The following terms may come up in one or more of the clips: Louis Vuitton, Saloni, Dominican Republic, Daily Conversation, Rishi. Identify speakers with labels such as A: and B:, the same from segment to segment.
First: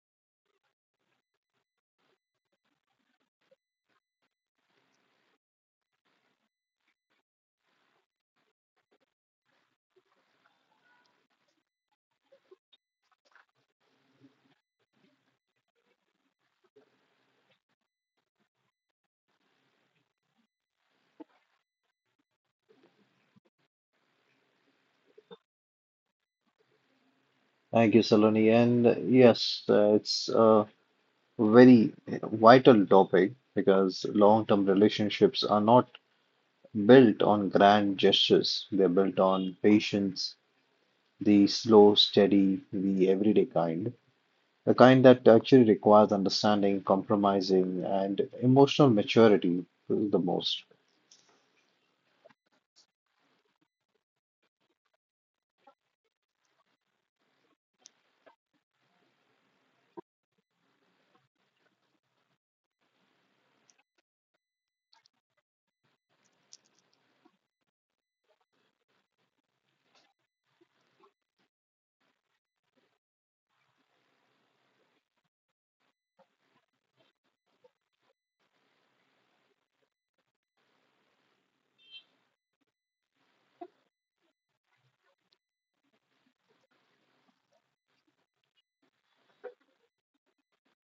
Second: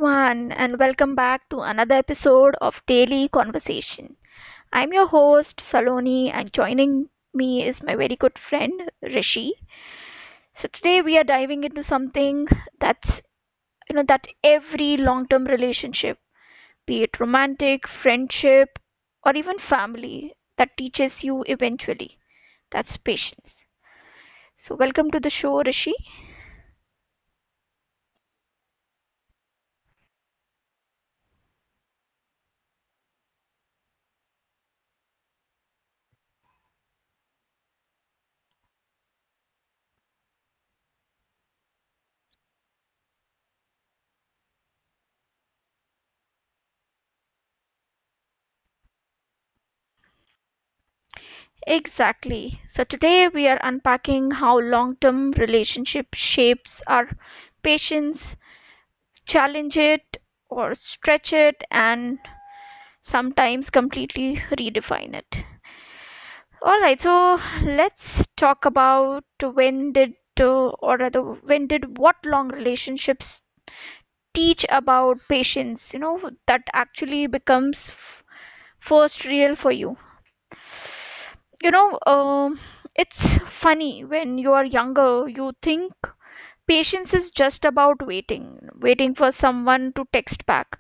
A: everyone, and welcome back to another episode of Daily Conversation. I'm your host, Saloni, and joining me is my very good friend, Rishi. So, today we are diving into something that's, that every long term relationship, be it romantic, friendship, or even family, that teaches you eventually. That's patience. So, welcome to the show, Rishi.
B: Thank you, Saloni. And yes, it's a very vital topic because long-term relationships are not built on grand gestures. They're built on patience, the slow, steady, the everyday kind, the kind that actually requires understanding, compromising, and emotional maturity the most.
A: Exactly. So today we are unpacking how long-term relationship shapes our patience, challenge it or stretch it, and sometimes completely redefine it. All right, so let's talk about when did or rather when did what long relationships teach about patience, that actually becomes first real for you. You know, um, it's funny when you are younger, you think patience is just about waiting, waiting for someone to text back,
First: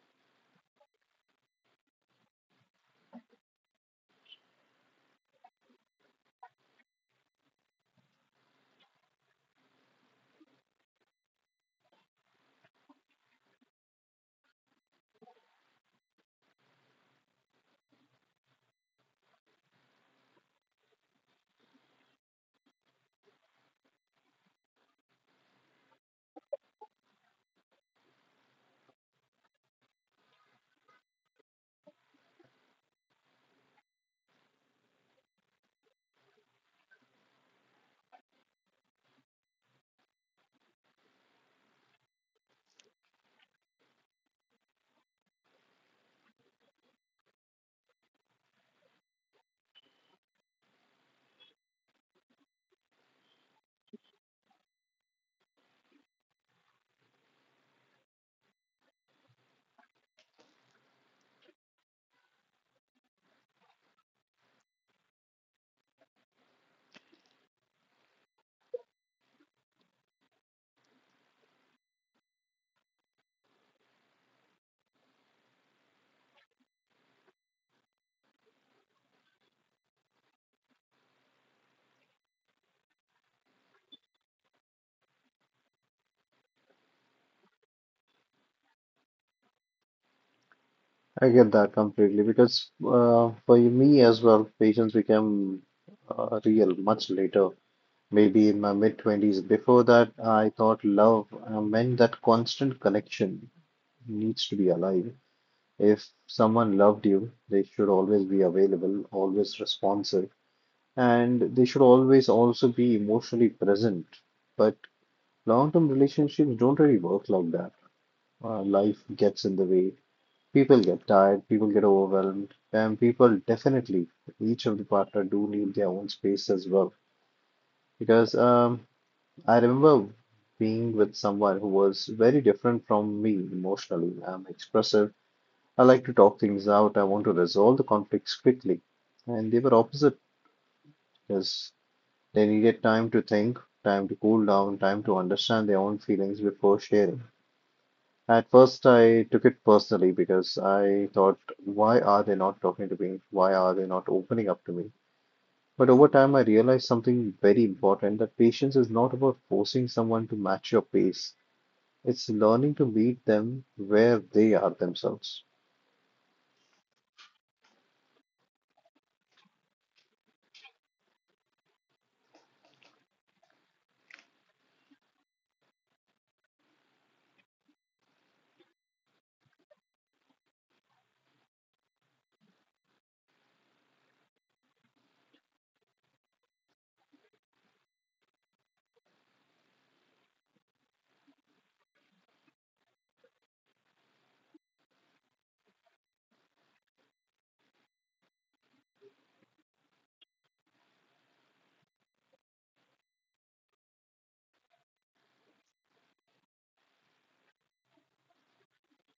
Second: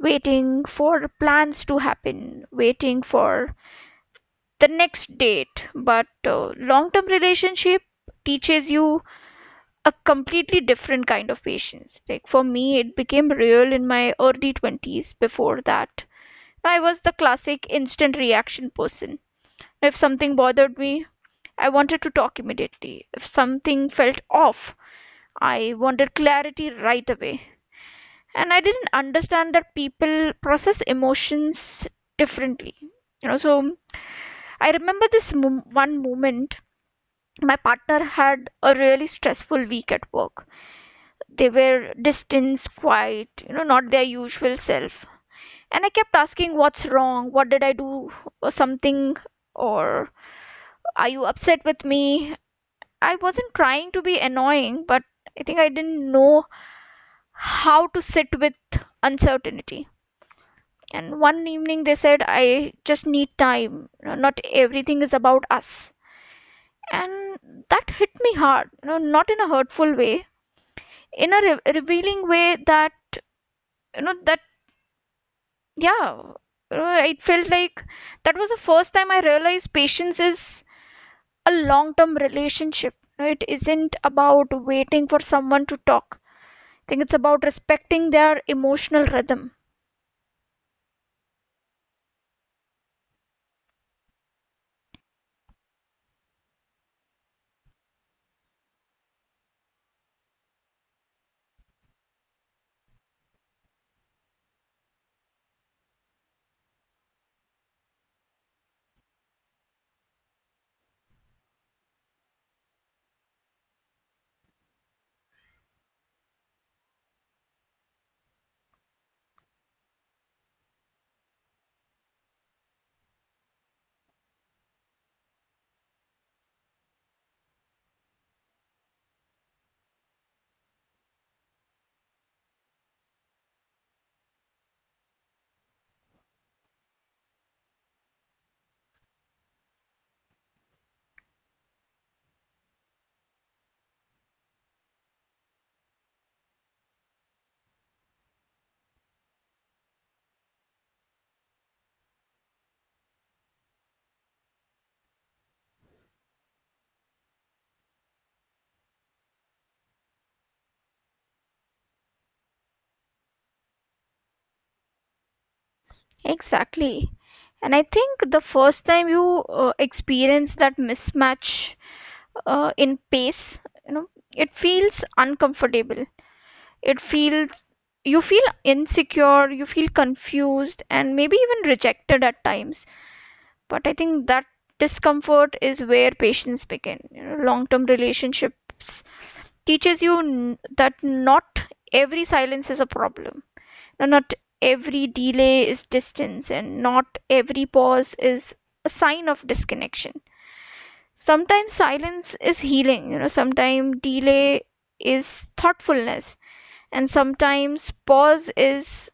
A: waiting for plans to happen, waiting for the next date. But long-term relationship teaches you a completely different kind of patience. Like for me, it became real in my early 20s. Before that, I was the classic instant reaction person. If something bothered me, I wanted to talk immediately. If something felt off, I wanted clarity right away. And I didn't understand that people process emotions differently. So I remember this one moment. My partner had a really stressful week at work. They were distant, quiet, not their usual self. And I kept asking, what's wrong? What did I do? Or something? Or are you upset with me? I wasn't trying to be annoying, but I think I didn't know how to sit with uncertainty. And one evening they said, I just need time. Not everything is about us. And that hit me hard, not in a hurtful way, in a revealing way that, you know, that, yeah, it felt like that was the first time I realized patience is a long term relationship. It isn't about waiting for someone to talk. I think it's about respecting their emotional rhythm.
B: I get that completely because for me as well, patience became real much later, maybe in my mid 20s. Before that, I thought love meant that constant connection needs to be alive. If someone loved you, they should always be available, always responsive, and they should always also be emotionally present. But long-term relationships don't really work like that. Life gets in the way. People get tired, people get overwhelmed, and people definitely, each of the partner do need their own space as well because I remember being with someone who was very different from me emotionally. I'm expressive. I like to talk things out. I want to resolve the conflicts quickly. And they were opposite because they needed time to think, time to cool down, time to understand their own feelings before sharing. At first, I took it personally because I thought, why are they not talking to me? Why are they not opening up to me? But over time, I realized something very important, that patience is not about forcing someone to match your pace. It's learning to meet them where they are themselves.
A: Exactly. And I think the first time you experience that mismatch in pace, you know it feels uncomfortable. It feels you feel insecure, you feel confused and maybe even rejected at times. But I think that discomfort is where patience begin. Long-term relationships teaches you that not every silence is a problem. Now, not every delay is distance, and not every pause is a sign of disconnection. Sometimes silence is healing, sometimes delay is thoughtfulness, and sometimes pause is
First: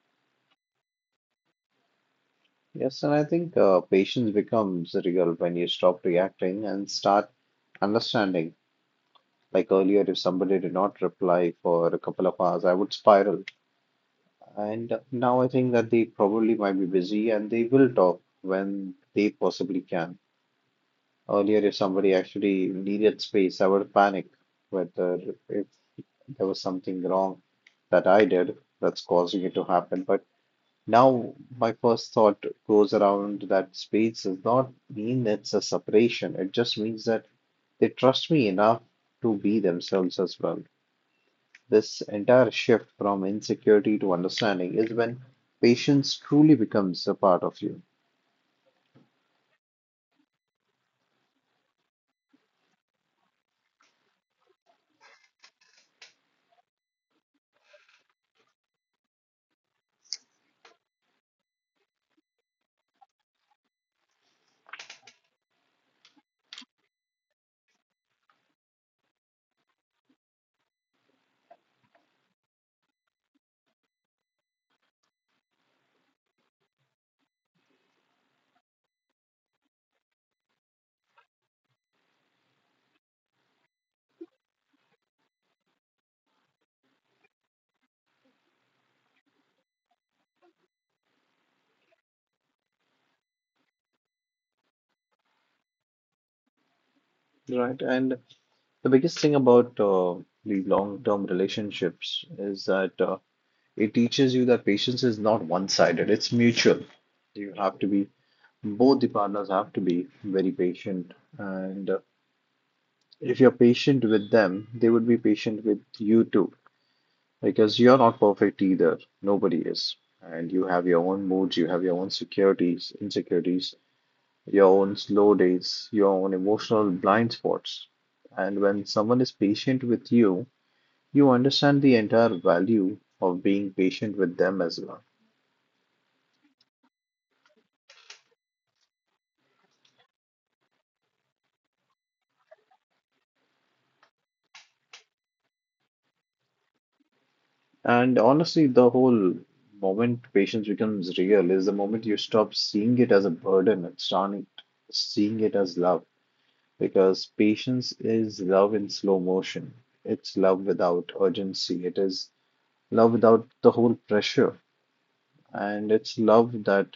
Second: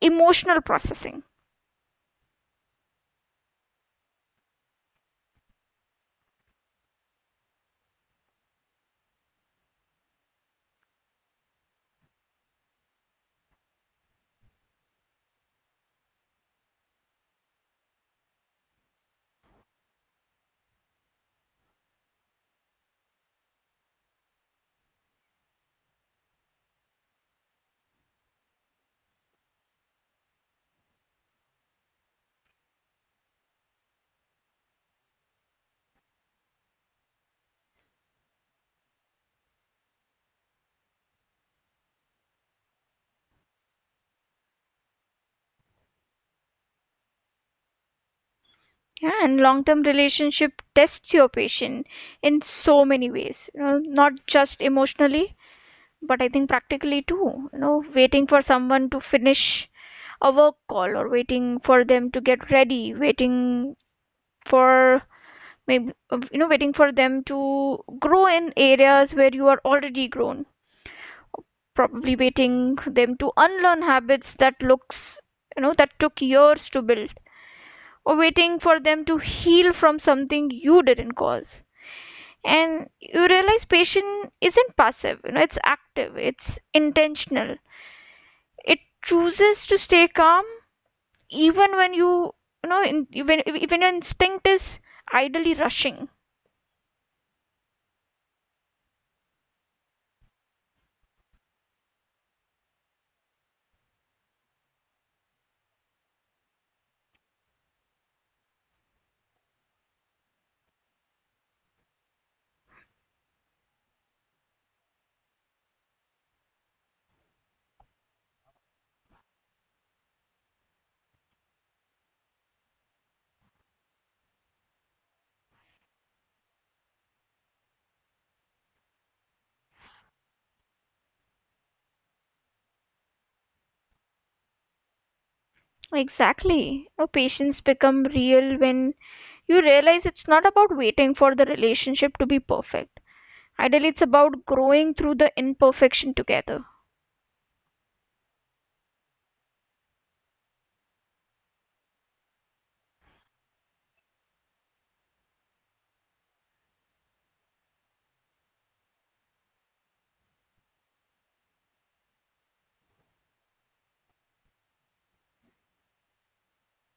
A: emotional processing.
B: Yes, and I think patience becomes real when you stop reacting and start understanding. Like earlier, if somebody did not reply for a couple of hours, I would spiral. And now I think that they probably might be busy and they will talk when they possibly can. Earlier, if somebody actually needed space, I would panic whether if there was something wrong that I did that's causing it to happen. But now, my first thought goes around that space does not mean it's a separation. It just means that they trust me enough to be themselves as well. This entire shift from insecurity to understanding is when patience truly becomes a part of you.
A: Yeah, and long term relationship tests your patience in so many ways, not just emotionally, but I think practically too, waiting for someone to finish a work call, or waiting for them to get ready, waiting for waiting for them to grow in areas where you are already grown, probably waiting them to unlearn habits that looks, you know, that took years to build, or waiting for them to heal from something you didn't cause. And you realize patience isn't passive, it's active, it's intentional. It chooses to stay calm even when you know in, when even your instinct is idly rushing.
B: Right. And the biggest thing about the long-term relationships is that it teaches you that patience is not one-sided, it's mutual. You have to be, both the partners have to be very patient, and if you're patient with them, they would be patient with you too, because you're not perfect either. Nobody is. And you have your own moods, you have your own securities, insecurities, your own slow days, your own emotional blind spots. And when someone is patient with you, you understand the entire value of being patient with them as well.
A: Exactly. No, patience become real when you realize it's not about waiting for the relationship to be perfect, ideally it's about growing through the imperfection together.
B: And honestly, the whole moment patience becomes real is the moment you stop seeing it as a burden and start seeing it as love. Because patience is love in slow motion. It's love without urgency. It is love without the whole pressure. And it's love that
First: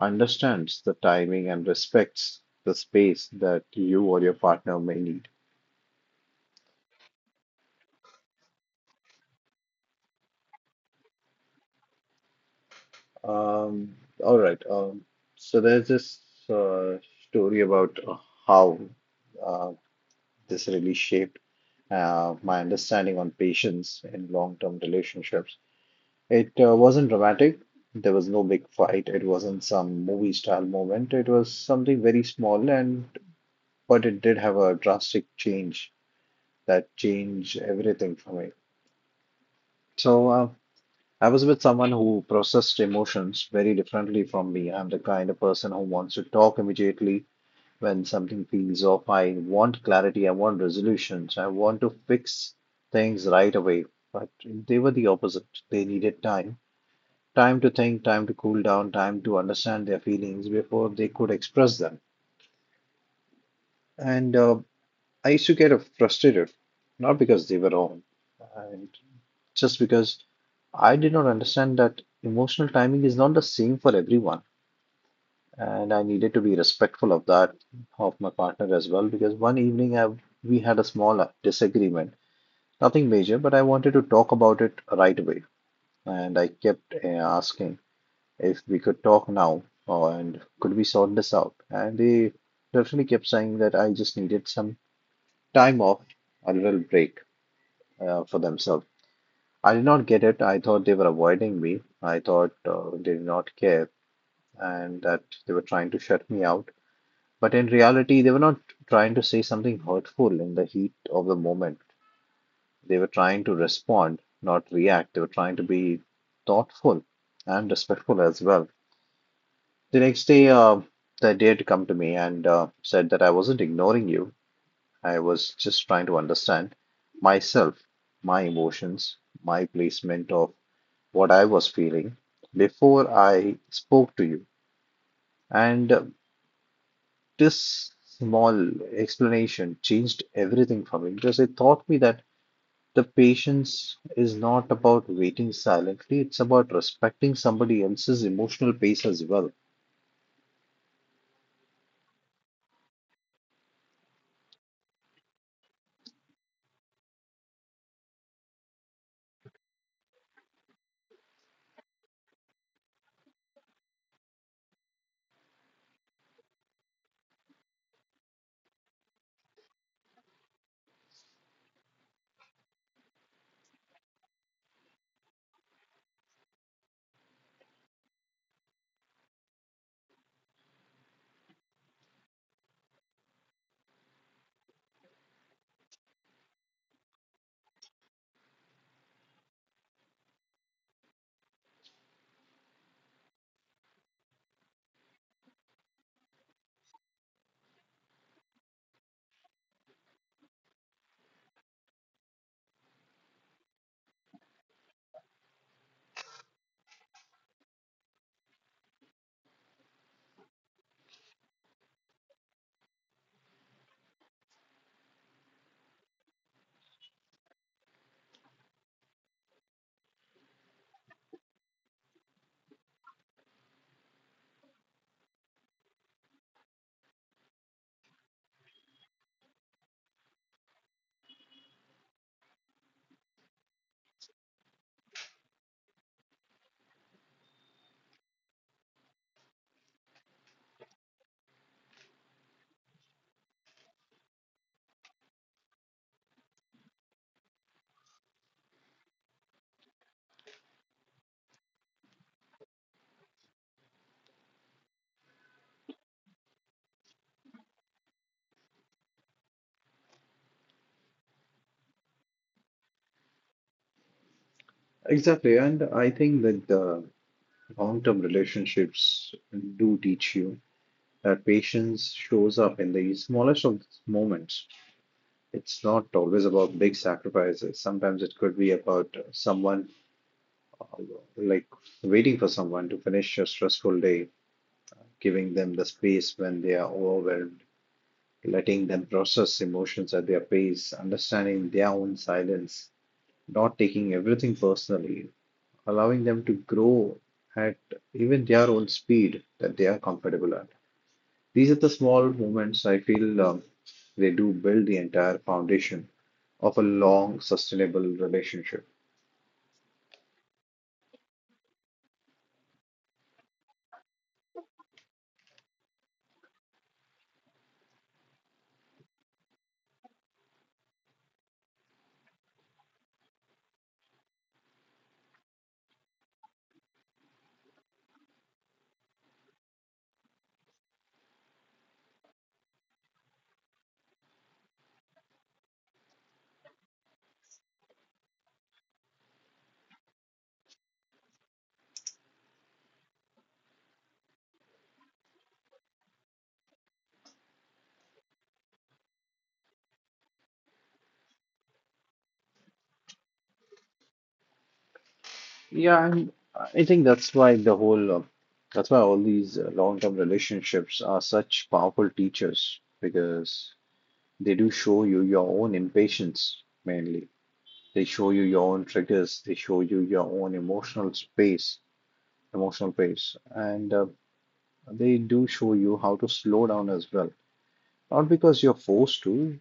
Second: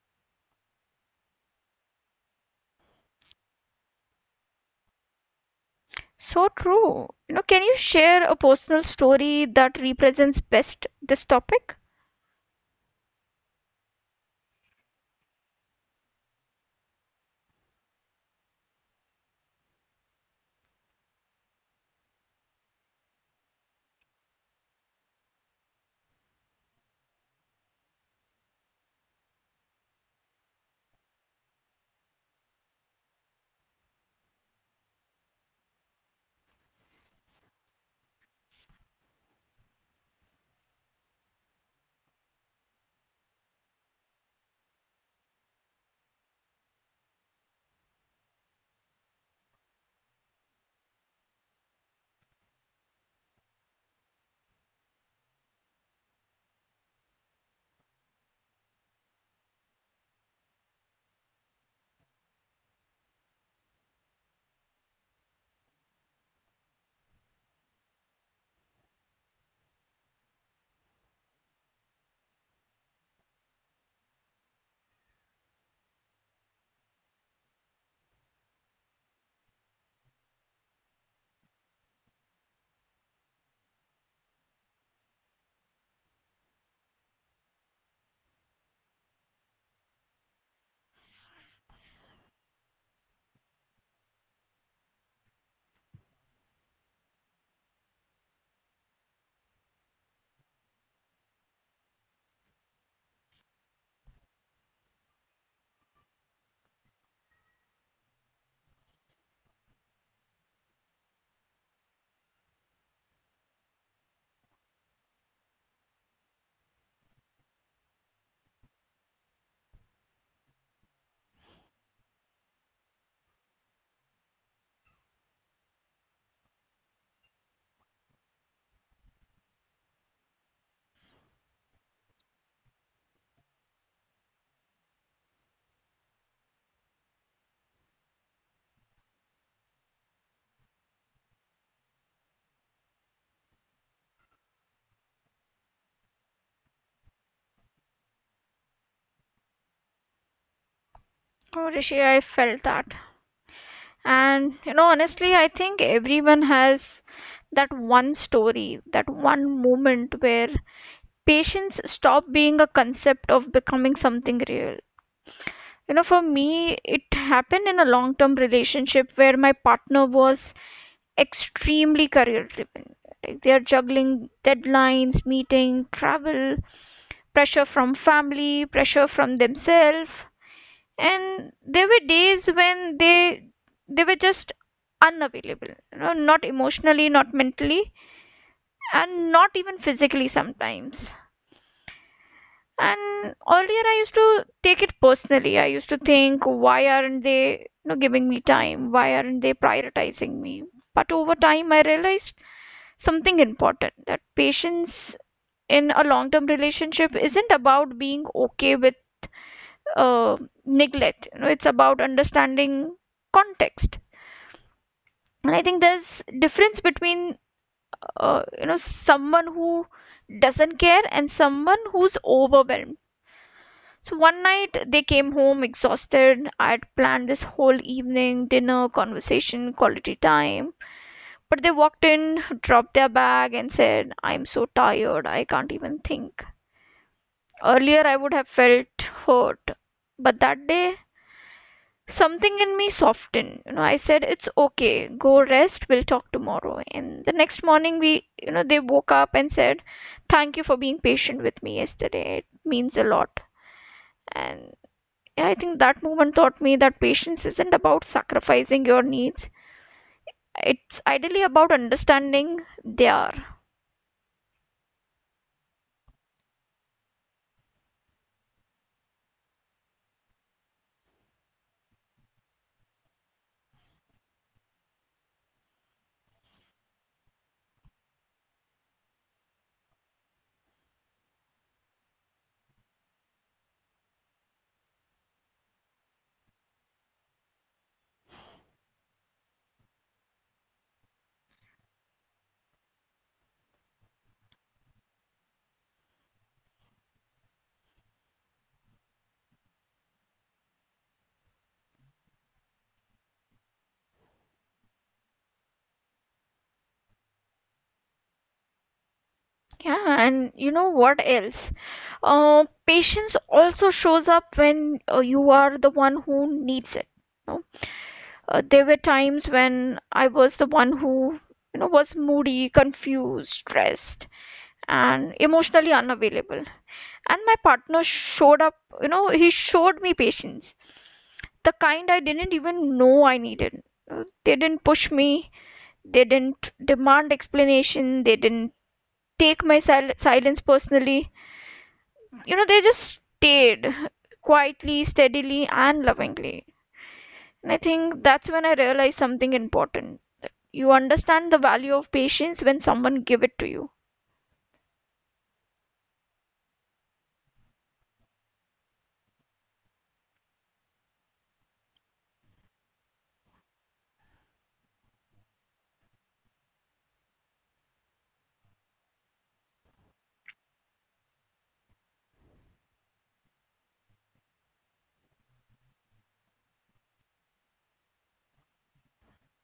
B: understands the timing and respects the space that you or your partner may need.
A: So true. Can you share a personal story that represents best this topic?
B: Um, all right. So there's this uh, story about how uh, this really shaped my understanding on patience in long-term relationships. It wasn't dramatic. There was no big fight. It wasn't some movie style moment. It was something very small, and but it did have a drastic change that changed everything for me. So I was with someone who processed emotions very differently from me. I'm the kind of person who wants to talk immediately when something feels off. I want clarity. I want resolutions. I want to fix things right away. But they were the opposite. They needed time, time to think, time to cool down, time to understand their feelings before they could express them. And I used to get frustrated, not because they were wrong, and just because I did not understand that emotional timing is not the same for everyone. And I needed to be respectful of that, of my partner as well, because one evening I, we had a small disagreement, nothing major, but I wanted to talk about it right away. And I kept asking if we could talk now, and could we sort this out? And they definitely kept saying that I just needed some time off, a little break for themselves. I did not get it. I thought they were avoiding me. I thought they did not care and that they were trying to shut me out. But in reality, they were not trying to say something hurtful in the heat of the moment. They were trying to respond, not react. They were trying to be thoughtful and respectful as well. The next day, they did come to me and said that I wasn't ignoring you. I was just trying to understand myself, my emotions, my placement of what I was feeling before I spoke to you. And this small explanation changed everything for me because it taught me that the patience is not about waiting silently, it's about respecting somebody else's emotional pace as well.
A: Oh, Rishi, I felt that. And honestly, I think everyone has that one story, that one moment where patience stopped being a concept of becoming something real. For me, it happened in a long term relationship where my partner was extremely career driven. Like they are juggling deadlines, meeting, travel, pressure from family, pressure from themselves, and there were days when they were just unavailable, not emotionally, not mentally, and not even physically sometimes. And earlier I used to take it personally. I used to think, why aren't they giving me time? Why aren't they prioritizing me? But over time I realized something important, that patience in a long term relationship isn't about being okay with uh, neglect. It's about understanding context. And I think there's difference between uh, you know someone who doesn't care and someone who's overwhelmed. So one night they came home exhausted. I'd planned this whole evening, dinner, conversation, quality time. But they walked in, dropped their bag, and said, I'm so tired, I can't even think. Earlier, I would have felt hurt, but that day something in me softened. I said, it's okay, go rest, we'll talk tomorrow. And the next morning we you know they woke up and said, thank you for being patient with me yesterday, it means a lot. And yeah, I think that moment taught me that patience isn't about sacrificing your needs, it's ideally about understanding their.
B: Exactly, and I think that long-term relationships do teach you that patience shows up in the smallest of moments. It's not always about big sacrifices. Sometimes it could be about someone, uh, like waiting for someone to finish a stressful day, giving them the space when they are overwhelmed, letting them process emotions at their pace, understanding their own silence, not taking everything personally, allowing them to grow at even their own speed that they are comfortable at. These are the small moments I feel they do build the entire foundation of a long, sustainable relationship.
A: Yeah, and you know what else, patience also shows up when you are the one who needs it. No? There were times when I was the one who, was moody, confused, stressed, and emotionally unavailable. And my partner showed up, he showed me patience, the kind I didn't even know I needed. They didn't push me, they didn't demand explanation, they didn't take my silence personally. They just stayed quietly, steadily, and lovingly. And I think that's when I realized something important. You understand the value of patience when someone give it to you.
B: Yeah, and I think that's why all these long-term relationships are such powerful teachers because they do show you your own impatience mainly. They show you your own triggers. They show you your own emotional space, emotional pace, and they do show you how to slow down as well. Not because you're forced to,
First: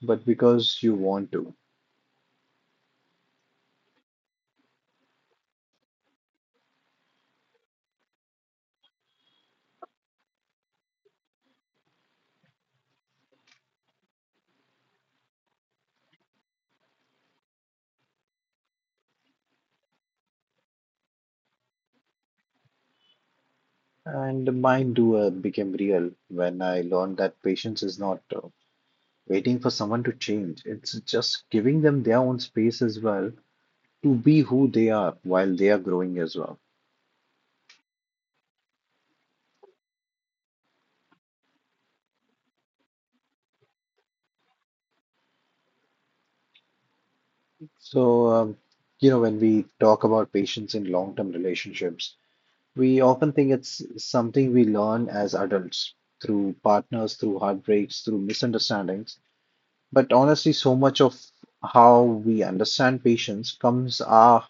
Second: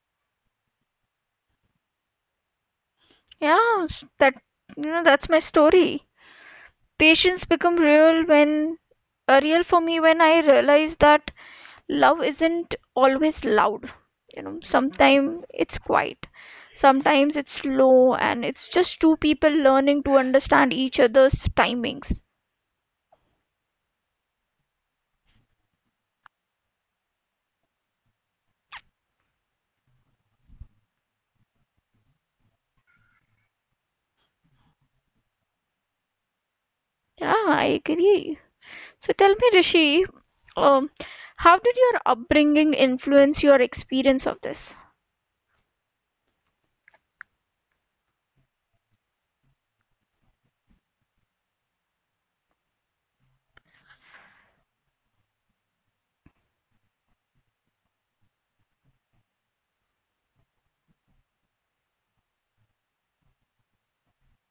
B: but because you want to.
A: Yeah. That's my story. Patience become real for me when I realize that love isn't always loud. Sometimes it's quiet, sometimes it's slow, and it's just two people learning to understand each other's timings.
B: And my doer became real when I learned that patience is not waiting for someone to change. It's just giving them their own space as well to be who they are while they are growing as well.
A: Yeah, I agree. So tell me, Rishi, um, how did your upbringing influence your experience of this?
B: So, um, you know, when we talk about patience in long-term relationships, we often think it's something we learn as adults through partners, through heartbreaks, through misunderstandings. But honestly, so much of how we understand patience comes our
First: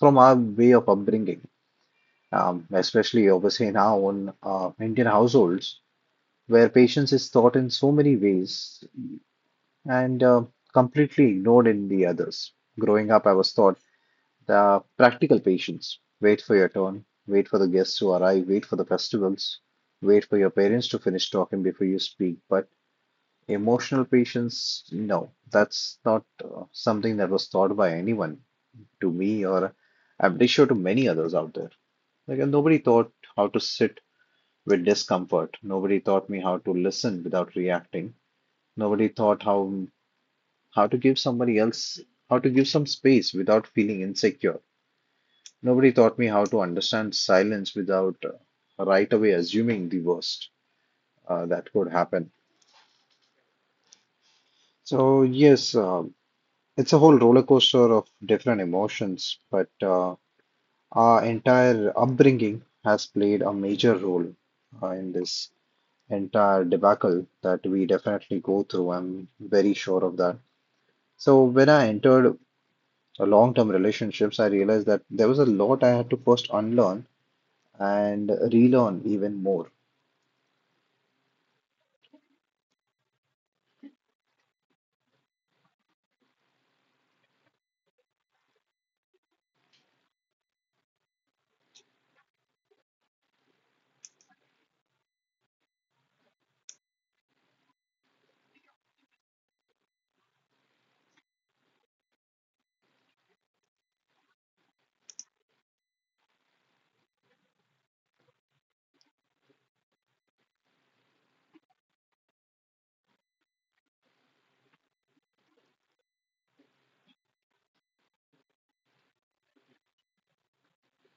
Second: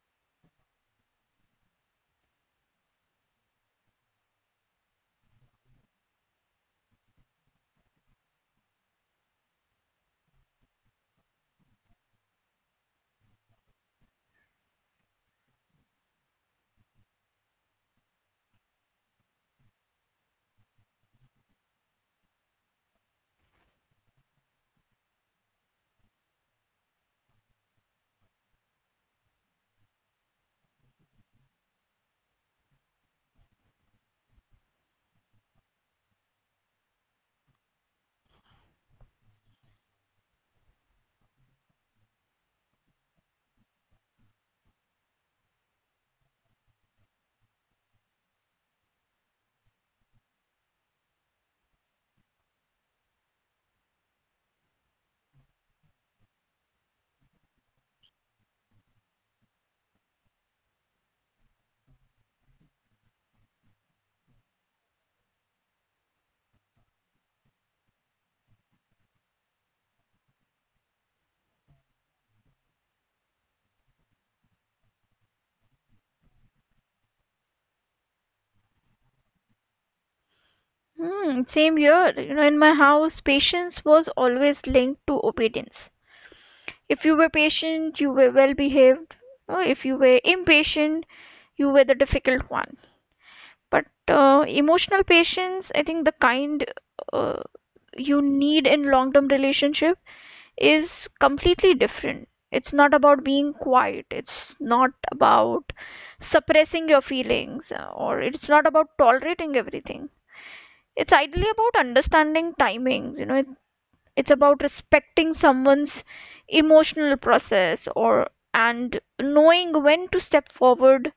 B: from our way of upbringing, especially obviously in our own Indian households, where patience is taught in so many ways and completely ignored in the others. Growing up, I was taught the practical patience, wait for your turn, wait for the guests to arrive, wait for the festivals, wait for your parents to finish talking before you speak. But emotional patience, no, that's not something that was taught by anyone to me, or I'm pretty sure to many others out there. Like, and nobody taught how to sit with discomfort. Nobody taught me how to listen without reacting. Nobody taught how to give somebody else how to give some space without feeling insecure. Nobody taught me how to understand silence without right away assuming the worst that could happen. So yes, it's a whole roller coaster of different emotions, but uh, our entire upbringing has played a major role in this entire debacle that we definitely go through. I'm very sure of that. So when I entered a long-term relationships, I realized that there was a lot I had to first unlearn and relearn even more.
A: Hmm, same here. In my house, patience was always linked to obedience. If you were patient, you were well behaved. If you were impatient, you were the difficult one. But emotional patience, I think the kind uh, you need in long-term relationship is completely different. It's not about being quiet. It's not about suppressing your feelings, or it's not about tolerating everything. It's ideally about understanding timings. It's about respecting someone's emotional process, or and knowing when to step forward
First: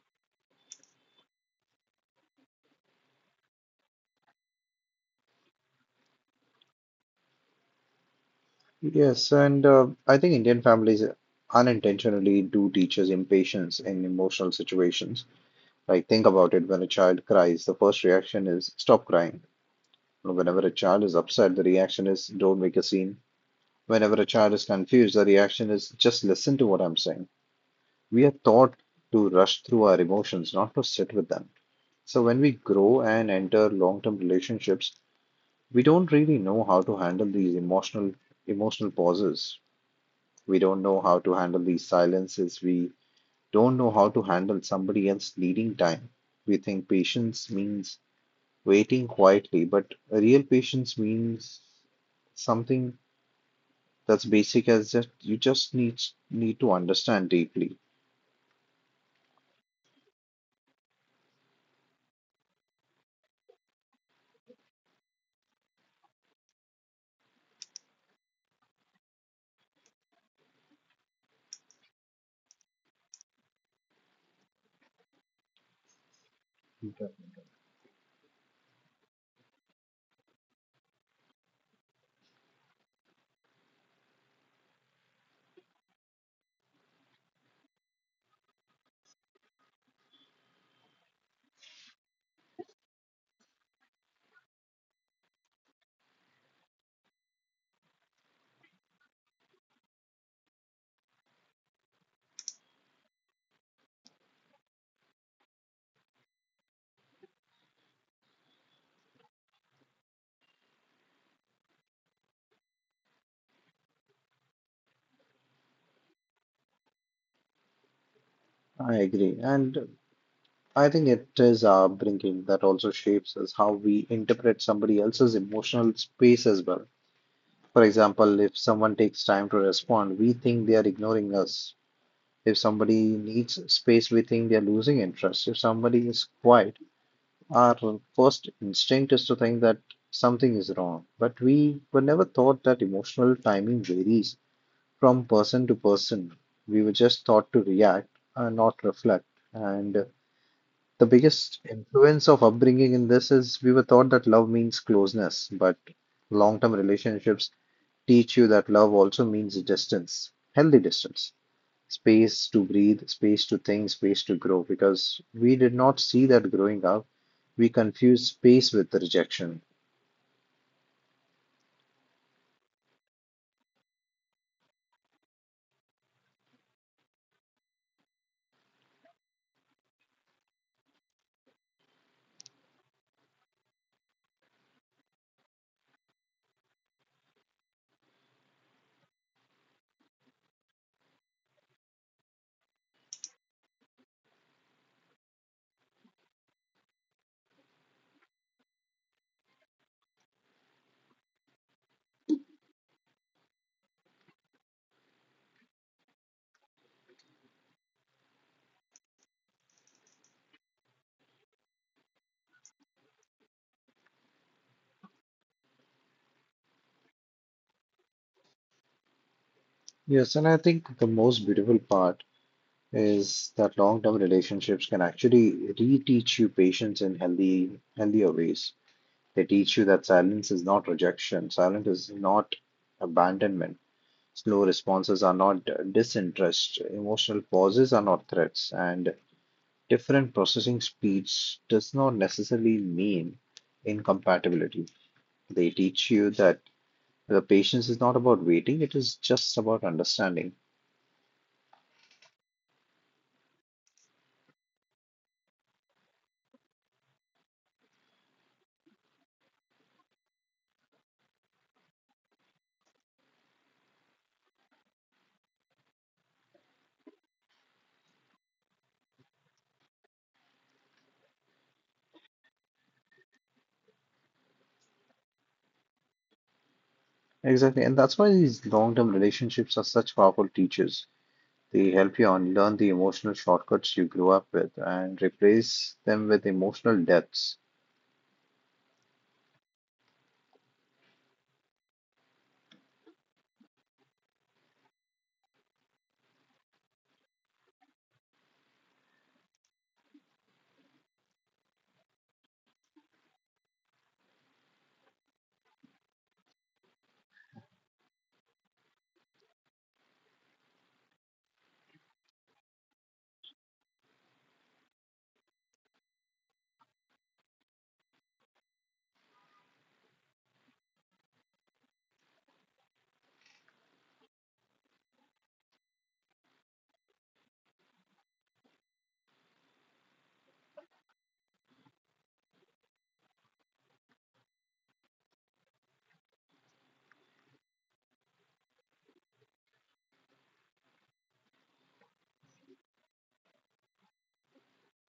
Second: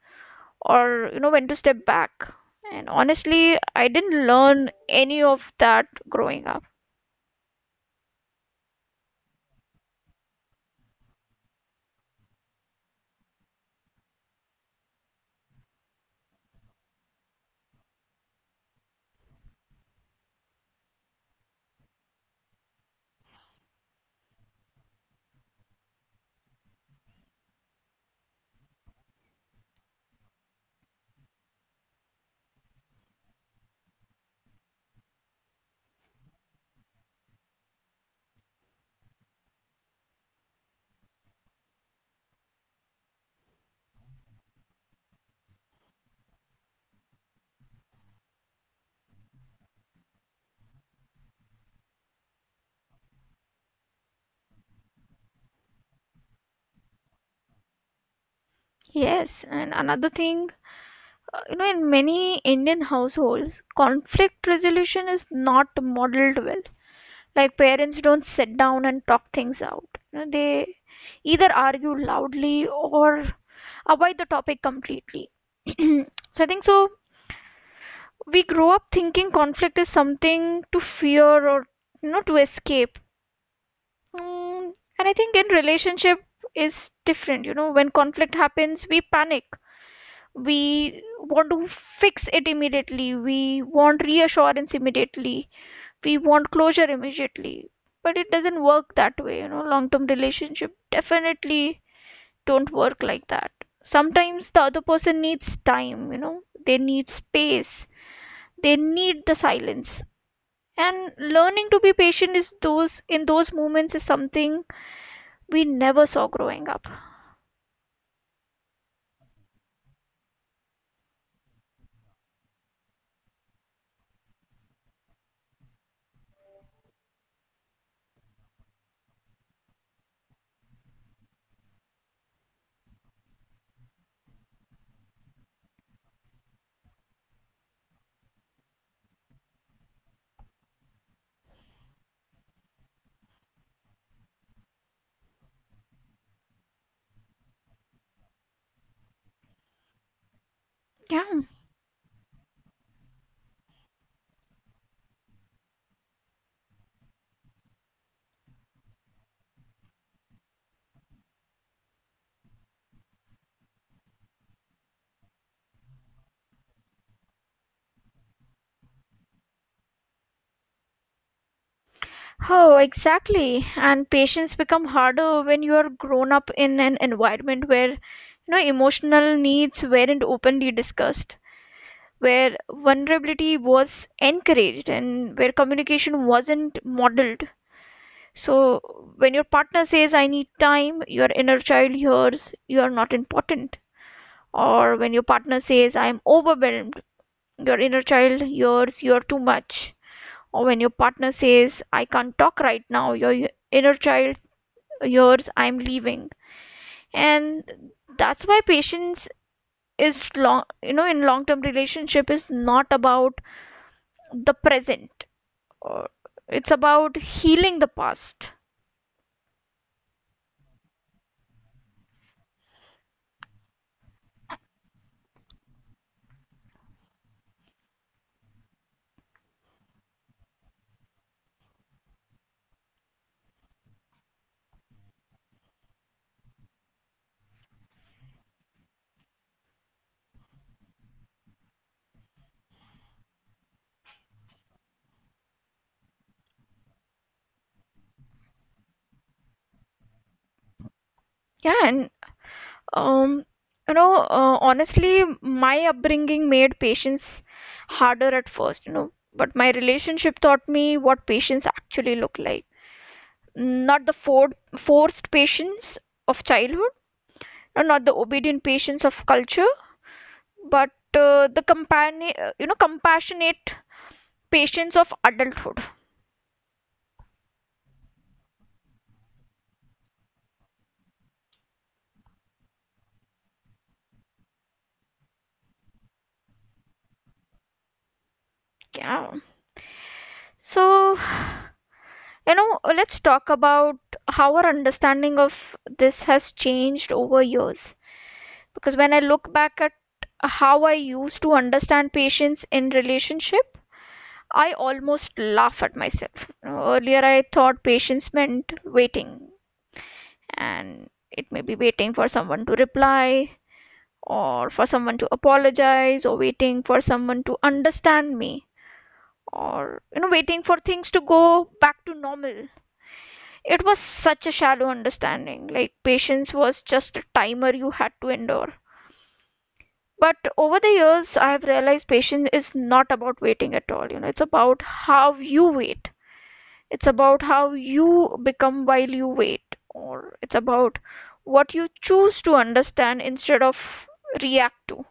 A: or when to step back. And honestly, I didn't learn any of that growing up.
B: Yes, and I think Indian families unintentionally do teach us impatience in emotional situations. Like, think about it, when a child cries, the first reaction is stop crying. Whenever a child is upset, the reaction is don't make a scene. Whenever a child is confused, the reaction is just listen to what I'm saying. We are taught to rush through our emotions, not to sit with them. So when we grow and enter long-term relationships, we don't really know how to handle these emotional pauses. We don't know how to handle these silences. We don't know how to handle somebody else needing time. We think patience means waiting quietly, but real patience means something that's basic as just you just need to understand deeply.
A: Yes, and another thing, in many Indian households conflict resolution is not modeled well. Like parents don't sit down and talk things out. They either argue loudly or avoid the topic completely. So I think, so we grow up thinking conflict is something to fear or to escape. mm, and I think in relationship is different. When conflict happens, we panic. We want to fix it immediately, we want reassurance immediately, we want closure immediately. But it doesn't work that way. Long term relationship definitely don't work like that. Sometimes the other person needs time. They need space, they need the silence. And learning to be patient is those in those moments is something we never saw growing up.
B: I agree. And I think it is our upbringing that also shapes us how we interpret somebody else's emotional space as well. For example, if someone takes time to respond, we think they are ignoring us. If somebody needs space, we think they are losing interest. If somebody is quiet, our first instinct is to think that something is wrong. But we were never taught that emotional timing varies from person to person. We were just taught to react and not reflect. And the
A: Yeah.
B: biggest influence of upbringing in this is we were taught that love means closeness, but long term relationships teach you that love also means distance, healthy distance, space to breathe, space to think, space to grow, because we did not see that growing up. We confuse space with rejection.
A: Oh, exactly. And patience become harder when you are grown up in an environment where emotional needs weren't openly discussed, where vulnerability was encouraged, and where communication wasn't modeled. So, when your partner says, I need time, your inner child hears, you are not important. Or when your partner says, I am overwhelmed, your inner child hears, you are too much. Or when your partner says, I can't talk right now, your inner child hears, I am leaving. And that's why patience is long you know in long term relationship is not about the present, uh, it's about healing the past.
B: Yes, and I think the most beautiful part is that long term relationships can actually reteach you patience in healthy, healthier ways. They teach you that silence is not rejection, silence is not abandonment. Slow responses are not disinterest, emotional pauses are not threats, and different processing speeds does not necessarily mean incompatibility. They teach you that the patience is not about waiting, it is just about understanding.
A: Yeah. And um honestly, my upbringing made patience harder at first. But my relationship taught me what patience actually look like, not the forced patience of childhood, and not the obedient patience of culture, but the companion you know compassionate patience of adulthood.
B: Exactly, and that's why these long term relationships are such powerful teachers. They help you unlearn the emotional shortcuts you grew up with and replace them with emotional depths.
A: Yeah. So, let's talk about how our understanding of this has changed over years. Because when I look back at how I used to understand patience in relationship, I almost laugh at myself. Earlier, I thought patience meant waiting, and it may be waiting for someone to reply, or for someone to apologize, or waiting for someone to understand me, or waiting for things to go back to normal. It was such a shallow understanding, like patience was just a timer you had to endure. But over the years, I have realized patience is not about waiting at all. It's about how you wait. It's about how you become while you wait, or it's about what you choose to understand instead of react to.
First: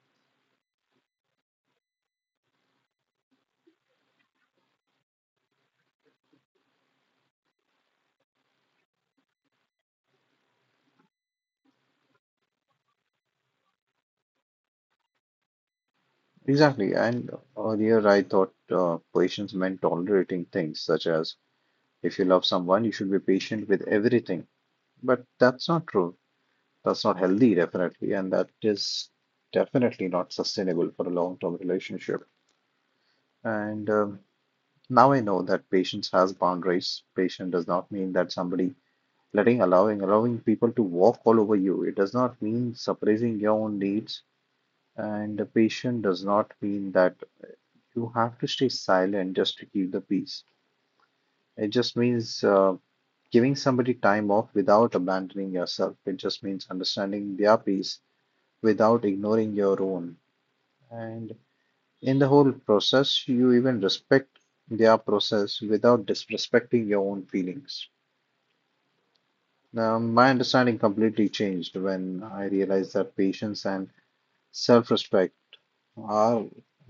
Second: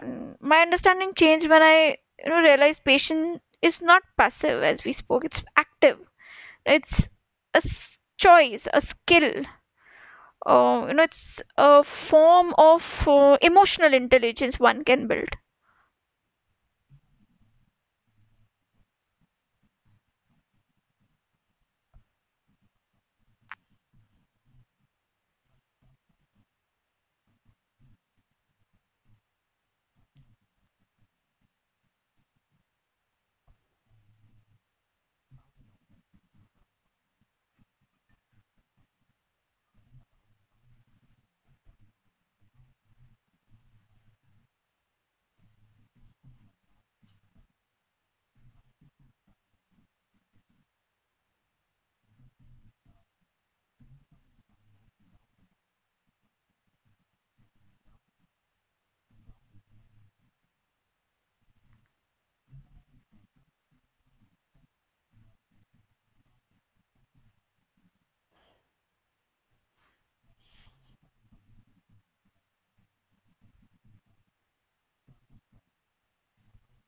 A: And my understanding changed when I, realized patience is not passive as we spoke. It's active. It's a choice, a skill, it's a form of emotional intelligence one can build.
B: Exactly, and earlier I thought patience meant tolerating things such as if you love someone, you should be patient with everything. But that's not true. That's not healthy, definitely, and that is definitely not sustainable for a long-term relationship. And now I know that patience has boundaries. Patience does not mean that somebody letting, allowing people to walk all over you. It does not mean suppressing your own needs, and patient does not mean that you have to stay silent just to keep the peace. It just means giving somebody time off without abandoning yourself. It just means understanding their peace without ignoring your own. And in the whole process, you even respect their process without disrespecting your own feelings. Now, my understanding completely changed when I realized that patience and self-respect are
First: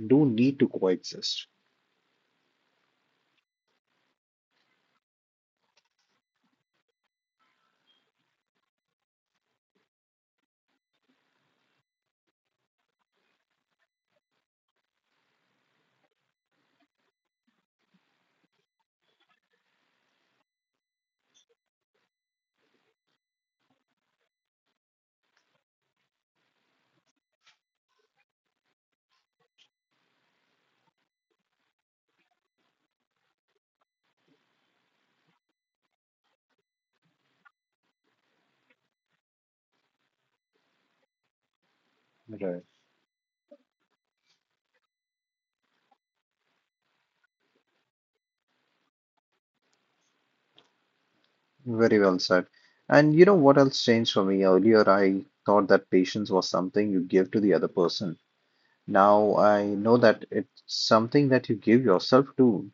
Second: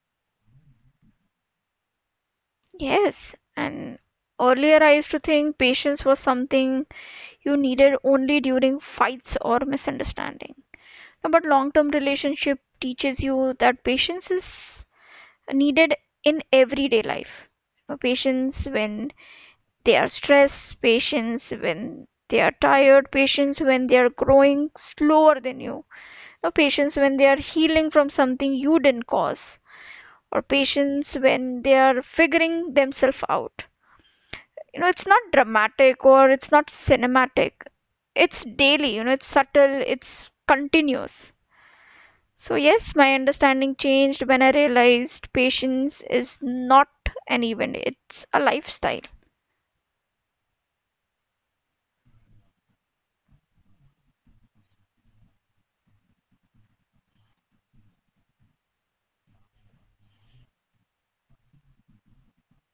B: do need to coexist.
A: Yes, and earlier I used to think patience was something you needed only during fights or misunderstanding. No, but long term relationship teaches you that patience is needed in everyday life. Patience when they are stressed, patience when they are tired, patience when they are growing slower than you. No, patience when they are healing from something you didn't cause, or patience when they are figuring themselves out. It's not dramatic, or it's not cinematic. It's daily, it's subtle, it's continuous. So,
B: Right.
A: yes, my understanding changed when I realized patience is not an event, it's a lifestyle.
B: Very well said. And you know what else changed for me? Earlier, I thought that patience was something you give to the other person. Now I know that it's something that you give yourself to.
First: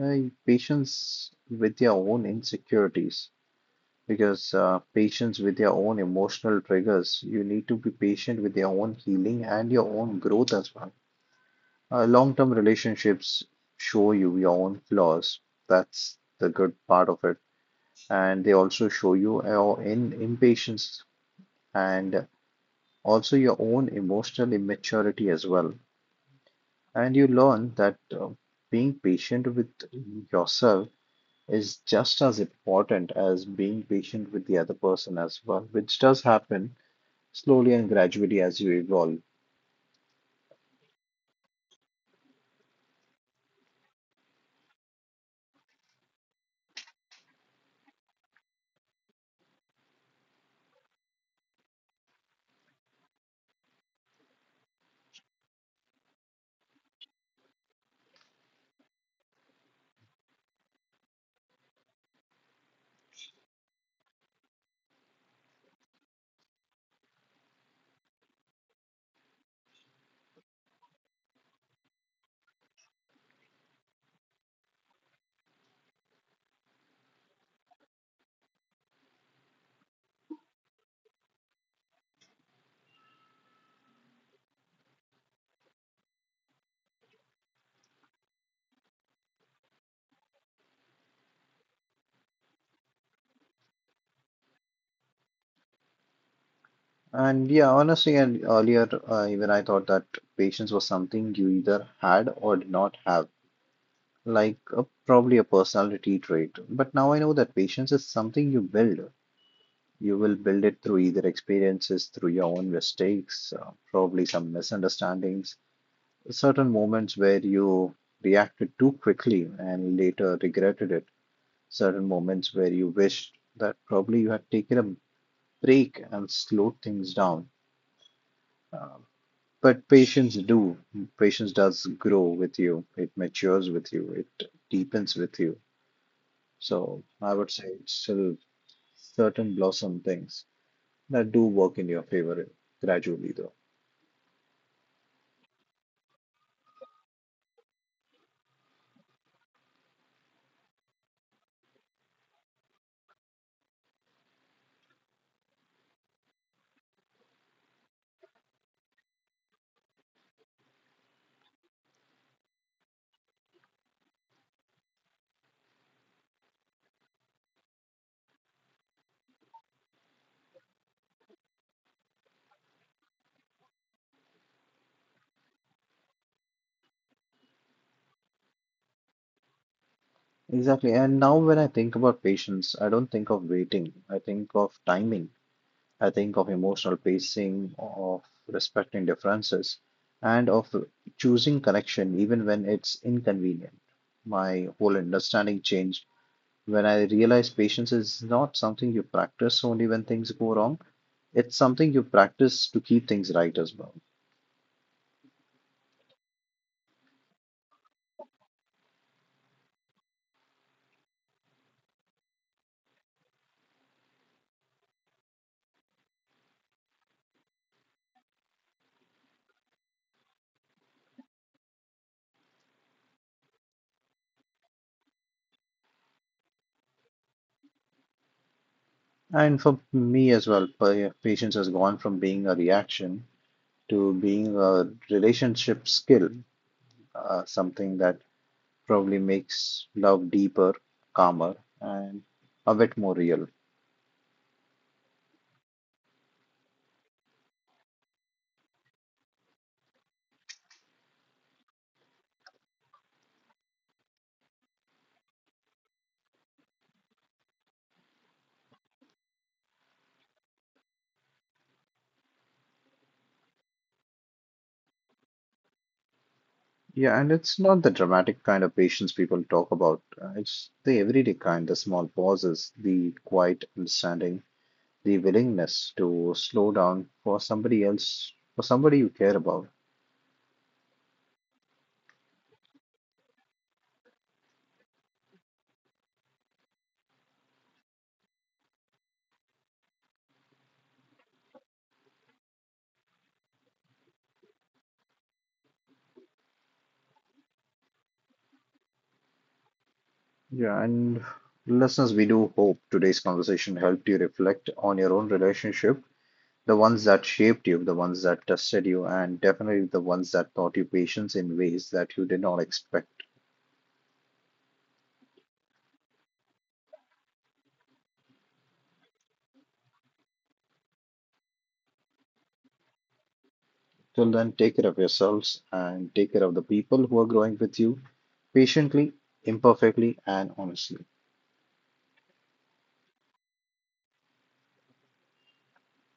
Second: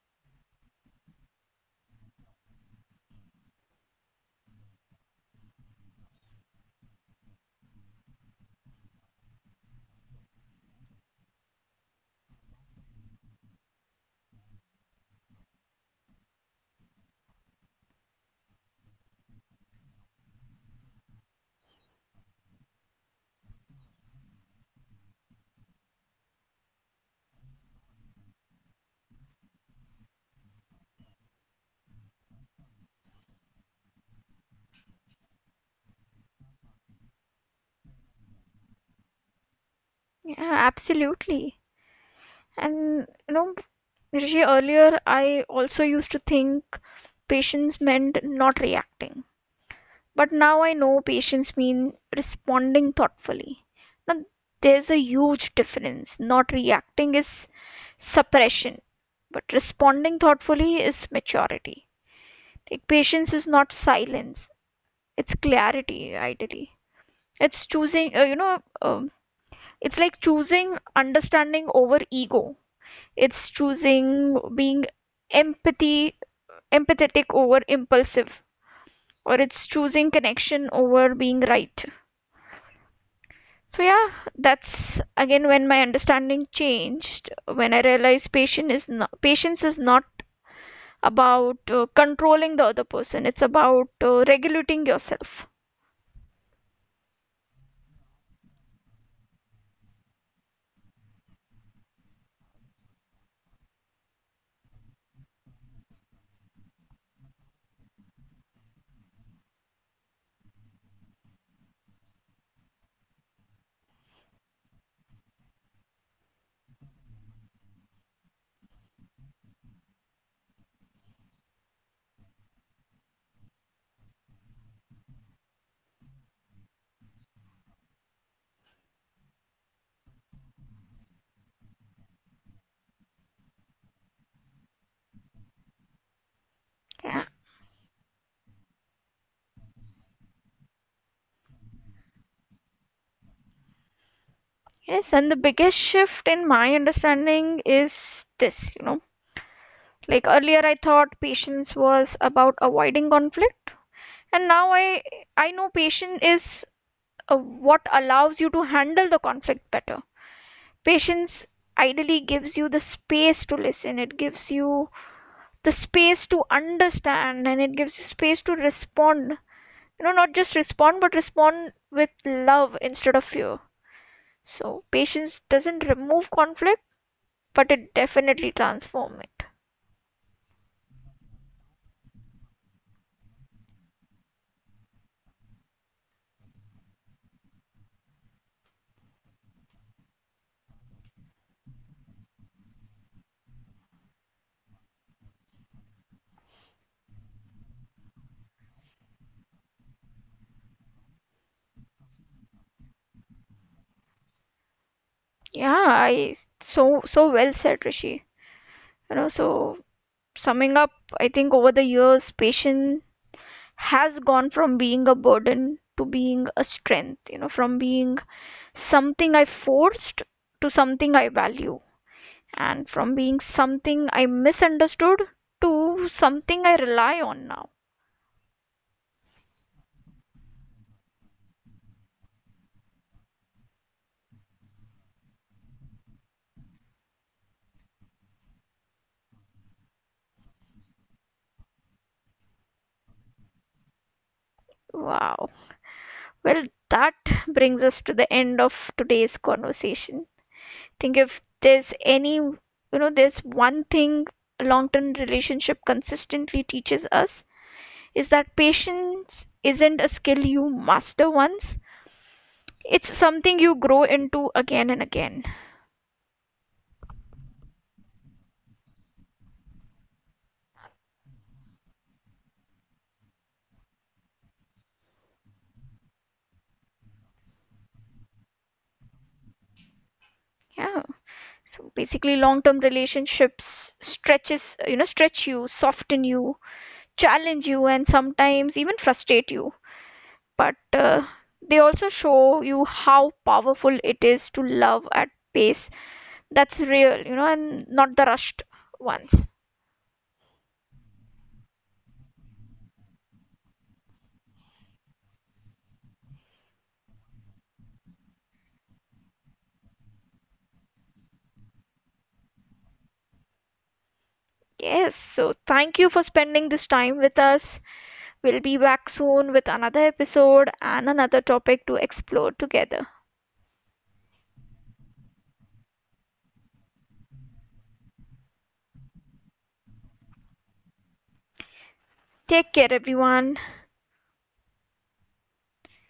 B: Patience with your own insecurities, because patience with your own emotional triggers. You need to be patient with your own healing and your own growth as well. Long-term relationships show you your own flaws. That's the good part of it, and they also show you your in impatience and also your own emotional immaturity as well. And you learn that being patient with yourself is just as important as being patient with the other person as well, which does happen slowly and gradually as you evolve.
A: Yeah, absolutely. And, Rishi, earlier I also used to think patience meant not reacting. But now I know patience means responding thoughtfully. Now there's a huge difference. Not reacting is suppression, but responding thoughtfully is maturity. Like patience is not silence, it's clarity, ideally. It's choosing, you know, it's like choosing understanding over ego. It's choosing being empathy, empathetic over impulsive, or it's choosing connection over being right. So yeah, that's again when my understanding changed when I realized patience is not about controlling the other person. It's about regulating yourself.
B: And yeah, honestly, and earlier, even I thought that patience was something you either had or did not have, like a, probably a personality trait. But now I know that patience is something you build. You will build it through either experiences, through your own mistakes, probably some misunderstandings, certain moments where you reacted too quickly and later regretted it, certain moments where you wished that probably you had taken a break and slowed things down. Uh, but patience do, patience does grow with you. It matures with you. It deepens with you. So
A: Yeah.
B: I would say it's still certain blossom things that do work in your favor gradually, though.
A: Yes, and the biggest shift in my understanding is this. Like earlier I thought patience was about avoiding conflict, and now I know patience is what allows you to handle the conflict better. Patience ideally gives you the space to listen, it gives you the space to understand, and it gives you space to respond. Not just respond, but respond with love instead of fear. So, patience doesn't remove conflict, but it definitely transforms it.
B: Exactly. And now when I think about patience, I don't think of waiting. I think of timing. I think of emotional pacing, of respecting differences, and of choosing connection even when it's inconvenient. My whole understanding changed when I realized patience is not something you practice only when things go wrong. It's something you practice to keep things right as well.
A: Yeah, I so so well said, Rishi. So, summing up, I think over the years, patience has gone from being a burden to being a strength. From being something I forced to something I value, and from being something I misunderstood to something I rely on now.
B: And for me as well, patience has gone from being a reaction to being a relationship skill, something that probably makes love deeper, calmer, and a bit more real.
A: Wow. Well, that brings us to the end of today's conversation. I think if there's there's one thing a long term relationship consistently teaches us, is that patience isn't a skill you master once, it's something you grow into again and again.
B: Yeah, and it's not the dramatic kind of patience people talk about. It's the everyday kind, the small pauses, the quiet understanding, the willingness to slow down for somebody else, for somebody you care about.
A: Yeah. So basically long term relationships stretch you, soften you, challenge you, and sometimes even frustrate you. But they also show you how powerful it is to love at pace that's real, and not the rushed ones.
B: Yeah, and listeners, we do hope today's conversation helped you reflect on your own relationship, the ones that shaped you, the ones that tested you, and definitely the ones that taught you patience in ways that you did not expect.
A: Yes, so thank you for spending this time with us. We'll be back soon with another episode and another topic to explore together.
B: Till then, take care of yourselves and take care of the people who are growing with you patiently, imperfectly, and honestly.
A: Take care, everyone.